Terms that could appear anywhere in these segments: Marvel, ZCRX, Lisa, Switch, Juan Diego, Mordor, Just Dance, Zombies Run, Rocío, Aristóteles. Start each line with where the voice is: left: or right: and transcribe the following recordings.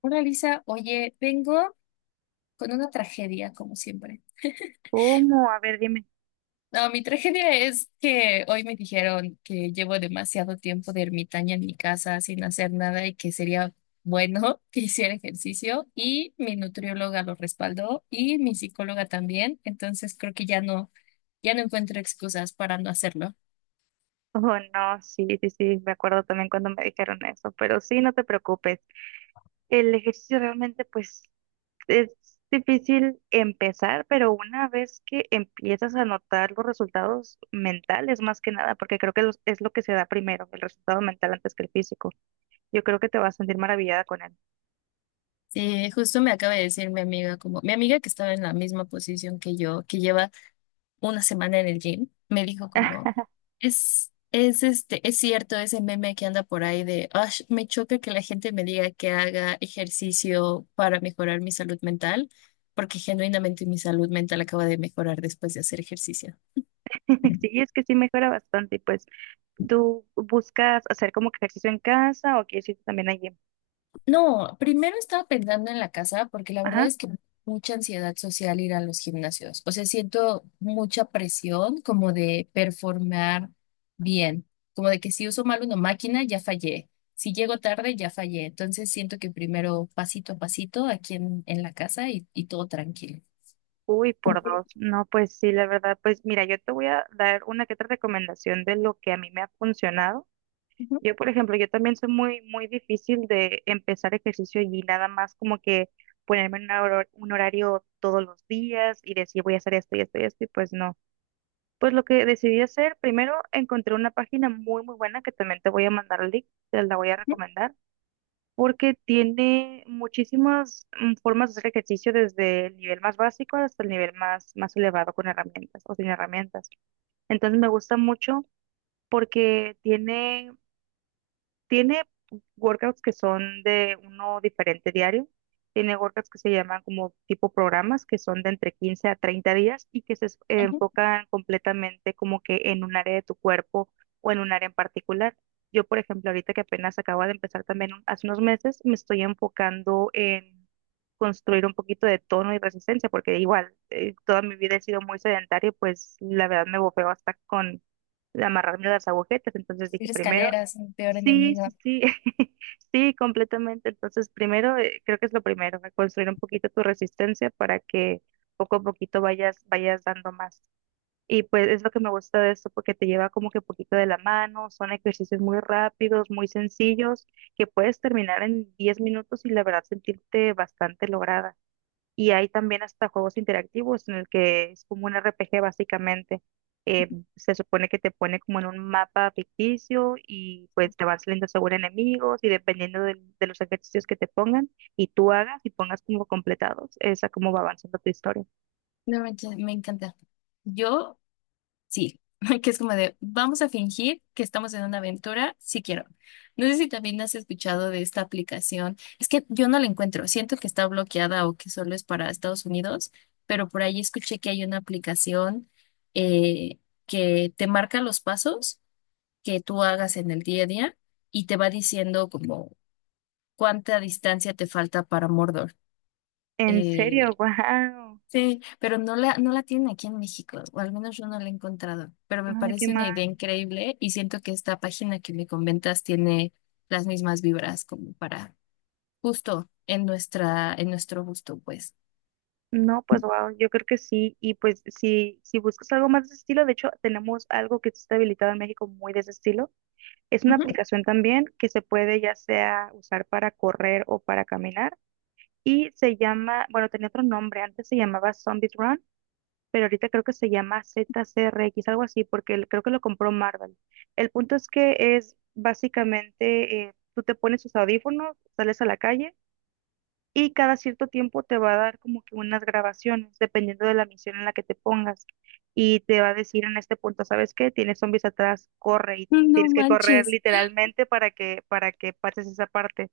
left: Hola Lisa, oye, vengo con una tragedia, como siempre.
right: ¿Cómo? A ver, dime.
left: No, mi tragedia es que hoy me dijeron que llevo demasiado tiempo de ermitaña en mi casa sin hacer nada y que sería bueno que hiciera ejercicio y mi nutrióloga lo respaldó y mi psicóloga también. Entonces creo que ya no encuentro excusas para no hacerlo.
right: Oh, no, sí, sí, sí, me acuerdo también cuando me dijeron eso, pero sí, no te preocupes. El ejercicio realmente, pues, es difícil empezar, pero una vez que empiezas a notar los resultados mentales, más que nada, porque creo que es lo que se da primero, el resultado mental antes que el físico. Yo creo que te vas a sentir maravillada con él.
left: Sí, justo me acaba de decir mi amiga, como mi amiga que estaba en la misma posición que yo, que lleva una semana en el gym. Me dijo como, es cierto ese meme que anda por ahí de, "Ash, me choca que la gente me diga que haga ejercicio para mejorar mi salud mental, porque genuinamente mi salud mental acaba de mejorar después de hacer ejercicio".
right: Sí, es que sí mejora bastante, y pues, ¿tú buscas hacer como que ejercicio en casa o quieres ir también allí?
left: No, primero estaba pensando en la casa, porque la verdad es que mucha ansiedad social ir a los gimnasios. O sea, siento mucha presión como de performar bien, como de que si uso mal una máquina ya fallé, si llego tarde ya fallé. Entonces siento que primero pasito a pasito aquí en la casa y todo tranquilo.
right: Uy, por dos. No, pues sí, la verdad, pues mira, yo te voy a dar una que otra recomendación de lo que a mí me ha funcionado.
left: Ujú,
right: Yo, por ejemplo, yo también soy muy, muy difícil de empezar ejercicio y nada más como que ponerme en un un horario todos los días y decir voy a hacer esto y esto y esto, y pues no. Pues lo que decidí hacer, primero encontré una página muy, muy buena que también te voy a mandar el link, te la voy a
left: ujú,
right: recomendar porque tiene muchísimas formas de hacer ejercicio desde el nivel más básico hasta el nivel más, más elevado con herramientas o sin herramientas. Entonces me gusta mucho porque tiene workouts que son de uno diferente diario. Tiene workouts que se llaman como tipo programas, que son de entre 15 a 30 días y que
left: ujú.
right: enfocan completamente como que en un área de tu cuerpo o en un área en particular. Yo, por ejemplo, ahorita que apenas acabo de empezar también hace unos meses, me estoy enfocando en construir un poquito de tono y resistencia, porque igual toda mi vida he sido muy sedentaria y pues la verdad me bofeo hasta con amarrarme las agujetas. Entonces dije,
left: Ir
right: primero.
left: escaleras, mi peor
right: Sí, sí,
left: enemiga.
right: sí, sí, completamente. Entonces, primero, creo que es lo primero, construir un poquito tu resistencia para que poco a poquito vayas dando más. Y pues es lo que me gusta de esto, porque te lleva como que poquito de la mano, son ejercicios muy rápidos, muy sencillos, que puedes terminar en 10 minutos y la verdad sentirte bastante lograda. Y hay también hasta juegos interactivos en el que es como un RPG básicamente. Eh, Se supone que te pone como en un mapa ficticio y pues te van saliendo según enemigos y dependiendo de los ejercicios que te pongan y tú hagas y pongas como completados, esa como va avanzando tu historia.
left: No, me encanta. Yo, sí, que es como de, vamos a fingir que estamos en una aventura, si quiero. No sé si también has escuchado de esta aplicación. Es que yo no la encuentro, siento que está bloqueada o que solo es para Estados Unidos, pero por ahí escuché que hay una aplicación, eh, que te marca los pasos que tú hagas en el día a día y te va diciendo como cuánta distancia te falta para Mordor.
right: En
left: Eh,
right: serio, wow.
left: Sí, pero no la tienen aquí en México, o al menos yo no la he encontrado, pero me
right: Ay, qué
left: parece
right: mal.
left: una idea increíble y siento que esta página que me comentas tiene las mismas vibras como para justo en nuestro gusto, pues.
right: No, pues wow, yo creo que sí. Y pues si buscas algo más de ese estilo, de hecho tenemos algo que está habilitado en México muy de ese estilo. Es una
left: Ujú.
right: aplicación también que se puede ya sea usar para correr o para caminar y se llama, bueno, tenía otro nombre, antes se llamaba Zombies Run, pero ahorita creo que se llama ZCRX, algo así, porque creo que lo compró Marvel. El punto es que es básicamente, tú te pones tus audífonos, sales a la calle y cada cierto tiempo te va a dar como que unas grabaciones, dependiendo de la misión en la que te pongas, y te va a decir en este punto, ¿sabes qué? Tienes zombies atrás, corre y
left: ¡No
right: tienes que correr
left: manches!
right: literalmente para que pases esa parte.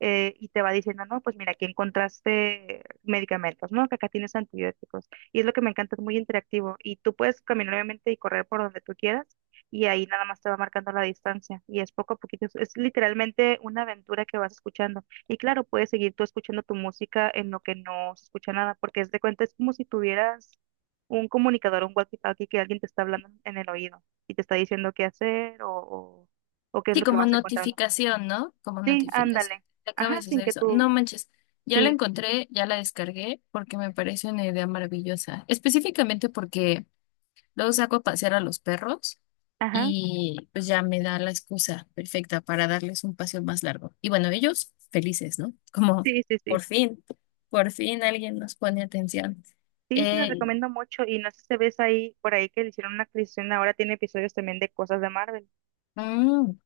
right: Y te va diciendo, no, pues mira, aquí encontraste medicamentos, ¿no? Que acá tienes antibióticos. Y es lo que me encanta, es muy interactivo. Y tú puedes caminar obviamente y correr por donde tú quieras y ahí nada más te va marcando la distancia. Y es poco a poquito, es literalmente una aventura que vas escuchando. Y claro, puedes seguir tú escuchando tu música en lo que no se escucha nada, porque es de cuenta, es como si tuvieras un comunicador, un walkie-talkie que alguien te está hablando en el oído y te está diciendo qué hacer o o qué es
left: Sí,
right: lo que
left: como
right: vas a encontrar.
left: notificación, ¿no? Como
right: Sí,
left: notificación.
right: ándale.
left: Acaba
right: Ajá,
left: de
right: sin
left: suceder
right: que
left: eso.
right: tú,
left: ¡No manches! Ya la
right: sí,
left: encontré, ya la descargué porque me parece una idea maravillosa. Específicamente porque luego saco a pasear a los perros
right: ajá,
left: y pues ya me da la excusa perfecta para darles un paseo más largo. Y bueno, ellos felices, ¿no? Como
right: sí, sí,
left: por
right: sí.
left: fin, por fin alguien nos pone atención.
right: Sí, te lo
left: Eh,
right: recomiendo mucho y no sé si ves ahí, por ahí que le hicieron una actualización, ahora tiene episodios también de cosas de Marvel.
left: mm,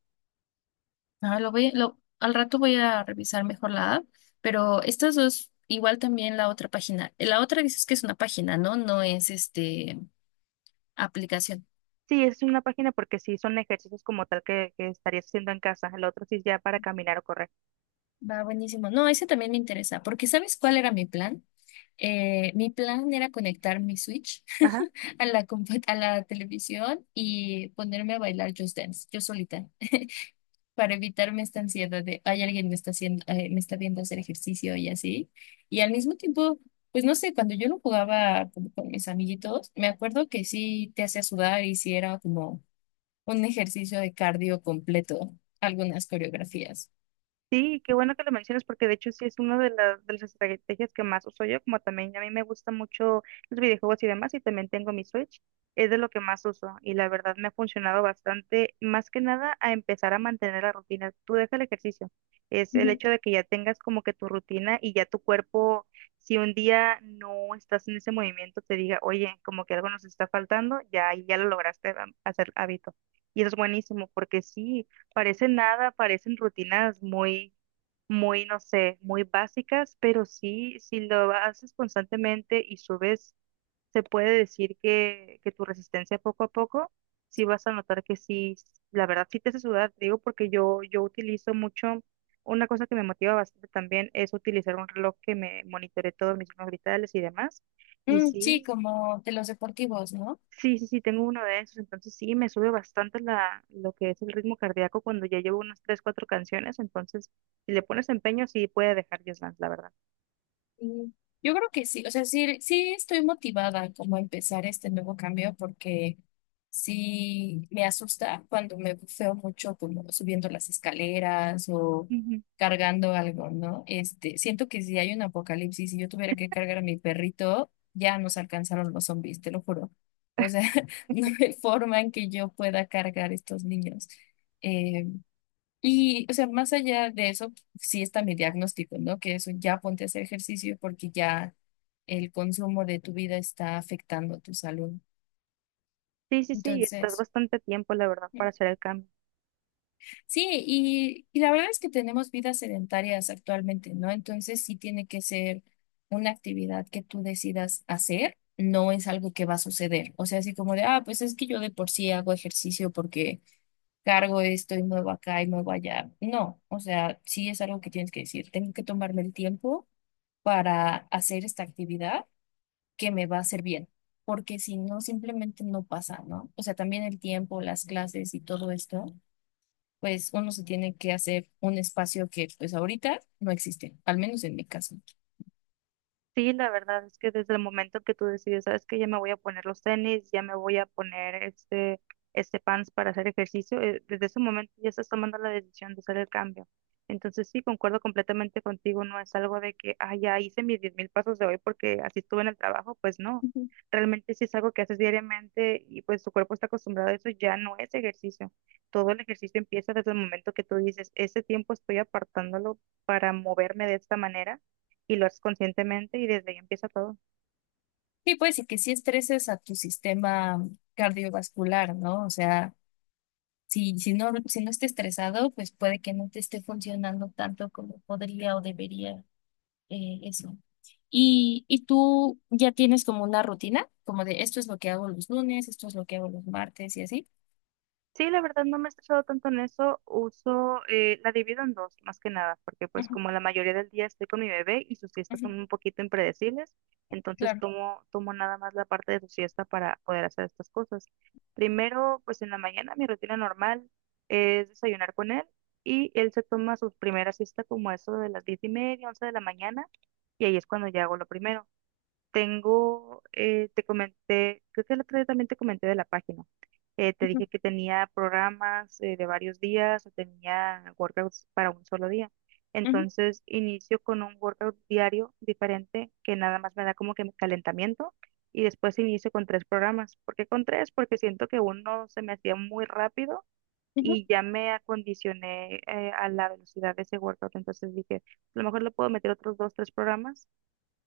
left: Al rato voy a revisar mejor la app, pero estas dos, igual también la otra página. La otra dices que es una página, ¿no? No es aplicación.
right: Sí, es una página porque sí son ejercicios como tal que estarías haciendo en casa, el otro sí es ya para caminar o correr.
left: Va buenísimo. No, ese también me interesa. Porque ¿sabes cuál era mi plan? Mi plan era conectar mi Switch
right: Ajá.
left: a la, compu- a la televisión y ponerme a bailar Just Dance, yo solita, para evitarme esta ansiedad de, ay, alguien me está haciendo, me está viendo hacer ejercicio y así. Y al mismo tiempo, pues no sé, cuando yo lo jugaba como con mis amiguitos, me acuerdo que sí te hacía sudar y sí era como un ejercicio de cardio completo, algunas coreografías.
right: Sí, qué bueno que lo mencionas porque de hecho sí es una de de las estrategias que más uso yo, como también a mí me gustan mucho los videojuegos y demás y también tengo mi Switch, es de lo que más uso y la verdad me ha funcionado bastante, más que nada a empezar a mantener la rutina. Tú deja el ejercicio, es el hecho de que ya tengas como que tu rutina y ya tu cuerpo, si un día no estás en ese movimiento, te diga, oye, como que algo nos está faltando, ya, ahí ya lo lograste hacer hábito. Y eso es buenísimo porque sí. Parecen nada, parecen rutinas muy, muy, no sé, muy básicas, pero sí, si lo haces constantemente y subes, se puede decir que tu resistencia poco a poco, sí vas a notar que sí, la verdad sí te hace sudar, te digo, porque yo utilizo mucho, una cosa que me motiva bastante también es utilizar un reloj que me monitore todos mis signos vitales y demás, y
left: Mm, sí,
right: sí.
left: como de los deportivos, ¿no?
right: Sí, sí, sí, tengo uno de esos, entonces sí, me sube bastante lo que es el ritmo cardíaco cuando ya llevo unas tres, cuatro canciones, entonces si le pones empeño sí puede dejar Just Dance, la verdad.
left: Sí. Yo creo que sí, o sea, sí, sí estoy motivada como a empezar este nuevo cambio, porque sí me asusta cuando me bufeo mucho como subiendo las escaleras o
right: Ujú.
left: cargando algo, ¿no? Este, siento que si hay un apocalipsis y yo tuviera que cargar a mi perrito, ya nos alcanzaron los zombies, te lo juro. O sea, no hay forma en que yo pueda cargar estos niños. Eh, Y, o sea, más allá de eso, sí está mi diagnóstico, ¿no? Que eso, ya ponte a hacer ejercicio porque ya el consumo de tu vida está afectando tu salud.
right: Sí, sí, sí, estás
left: Entonces,
right: bastante tiempo, la verdad, para hacer el cambio.
left: sí, y la verdad es que tenemos vidas sedentarias actualmente, ¿no? Entonces sí tiene que ser una actividad que tú decidas hacer, no es algo que va a suceder. O sea, así como de, ah, pues es que yo de por sí hago ejercicio porque cargo esto y muevo acá y muevo allá. No, o sea, sí es algo que tienes que decir. Tengo que tomarme el tiempo para hacer esta actividad que me va a hacer bien, porque si no, simplemente no pasa, ¿no? O sea, también el tiempo, las clases y todo esto, pues uno se tiene que hacer un espacio que pues ahorita no existe, al menos en mi caso.
right: Sí, la verdad es que desde el momento que tú decides, sabes que ya me voy a poner los tenis, ya me voy a poner este pants para hacer ejercicio, desde ese momento ya estás tomando la decisión de hacer el cambio. Entonces sí, concuerdo completamente contigo, no es algo de que, ah, ya hice mis 10.000 pasos de hoy porque así estuve en el trabajo, pues no,
left: Ujú.
right: realmente sí es algo que haces diariamente y pues tu cuerpo está acostumbrado a eso, ya no es ejercicio. Todo el ejercicio empieza desde el momento que tú dices, ese tiempo estoy apartándolo para moverme de esta manera y lo haces conscientemente y desde ahí empieza todo.
left: Sí, pues, y que sí estreses a tu sistema cardiovascular, ¿no? O sea, si, si no esté estresado, pues puede que no te esté funcionando tanto como podría o debería, eso. Y tú ya tienes como una rutina, como de esto es lo que hago los lunes, esto es lo que hago los martes y así.
right: Sí, la verdad no me he estresado tanto en eso, uso, la divido en dos, más que nada, porque pues
left: Ujú,
right: como la mayoría del día estoy con mi bebé y sus siestas son
left: ujú.
right: un poquito impredecibles, entonces
left: Claro.
right: tomo nada más la parte de su siesta para poder hacer estas cosas. Primero, pues en la mañana mi rutina normal es desayunar con él y él se toma su primera siesta como a eso de las 10:30, 11 de la mañana y ahí es cuando ya hago lo primero. Tengo, te comenté, creo que el otro día también te comenté de la página. Te
left: Ujú,
right: dije que tenía programas de varios días o tenía workouts para un solo día.
left: ujú,
right: Entonces inicio con un workout diario diferente que nada más me da como que mi calentamiento y después inicio con tres programas. ¿Por qué con tres? Porque siento que uno se me hacía muy rápido
left: ujú.
right: y ya me acondicioné a la velocidad de ese workout. Entonces dije, a lo mejor le puedo meter otros dos, tres programas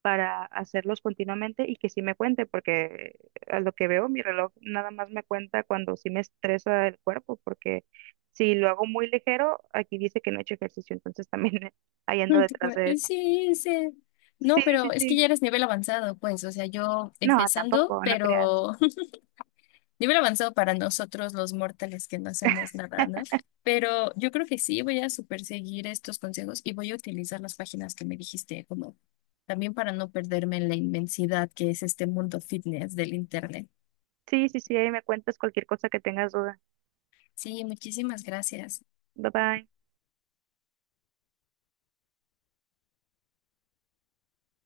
right: para hacerlos continuamente y que sí me cuente, porque a lo que veo mi reloj nada más me cuenta cuando sí me estresa el cuerpo, porque si lo hago muy ligero, aquí dice que no he hecho ejercicio, entonces también ahí ando
left: Ay, tú
right: detrás
left: como,
right: de eso.
left: sí, sí.
right: Sí,
left: No,
right: sí,
left: pero es que
right: sí.
left: ya eres nivel avanzado, pues, o sea, yo
right: No,
left: empezando,
right: tampoco, no creas.
left: pero nivel avanzado para nosotros los mortales que no hacemos nada, ¿no? Pero yo creo que sí, voy a super seguir estos consejos y voy a utilizar las páginas que me dijiste, como también para no perderme en la inmensidad que es este mundo fitness del internet.
right: Sí, sí, sí, ahí me cuentas cualquier cosa que tengas duda.
left: Sí, muchísimas gracias.
right: Bye bye.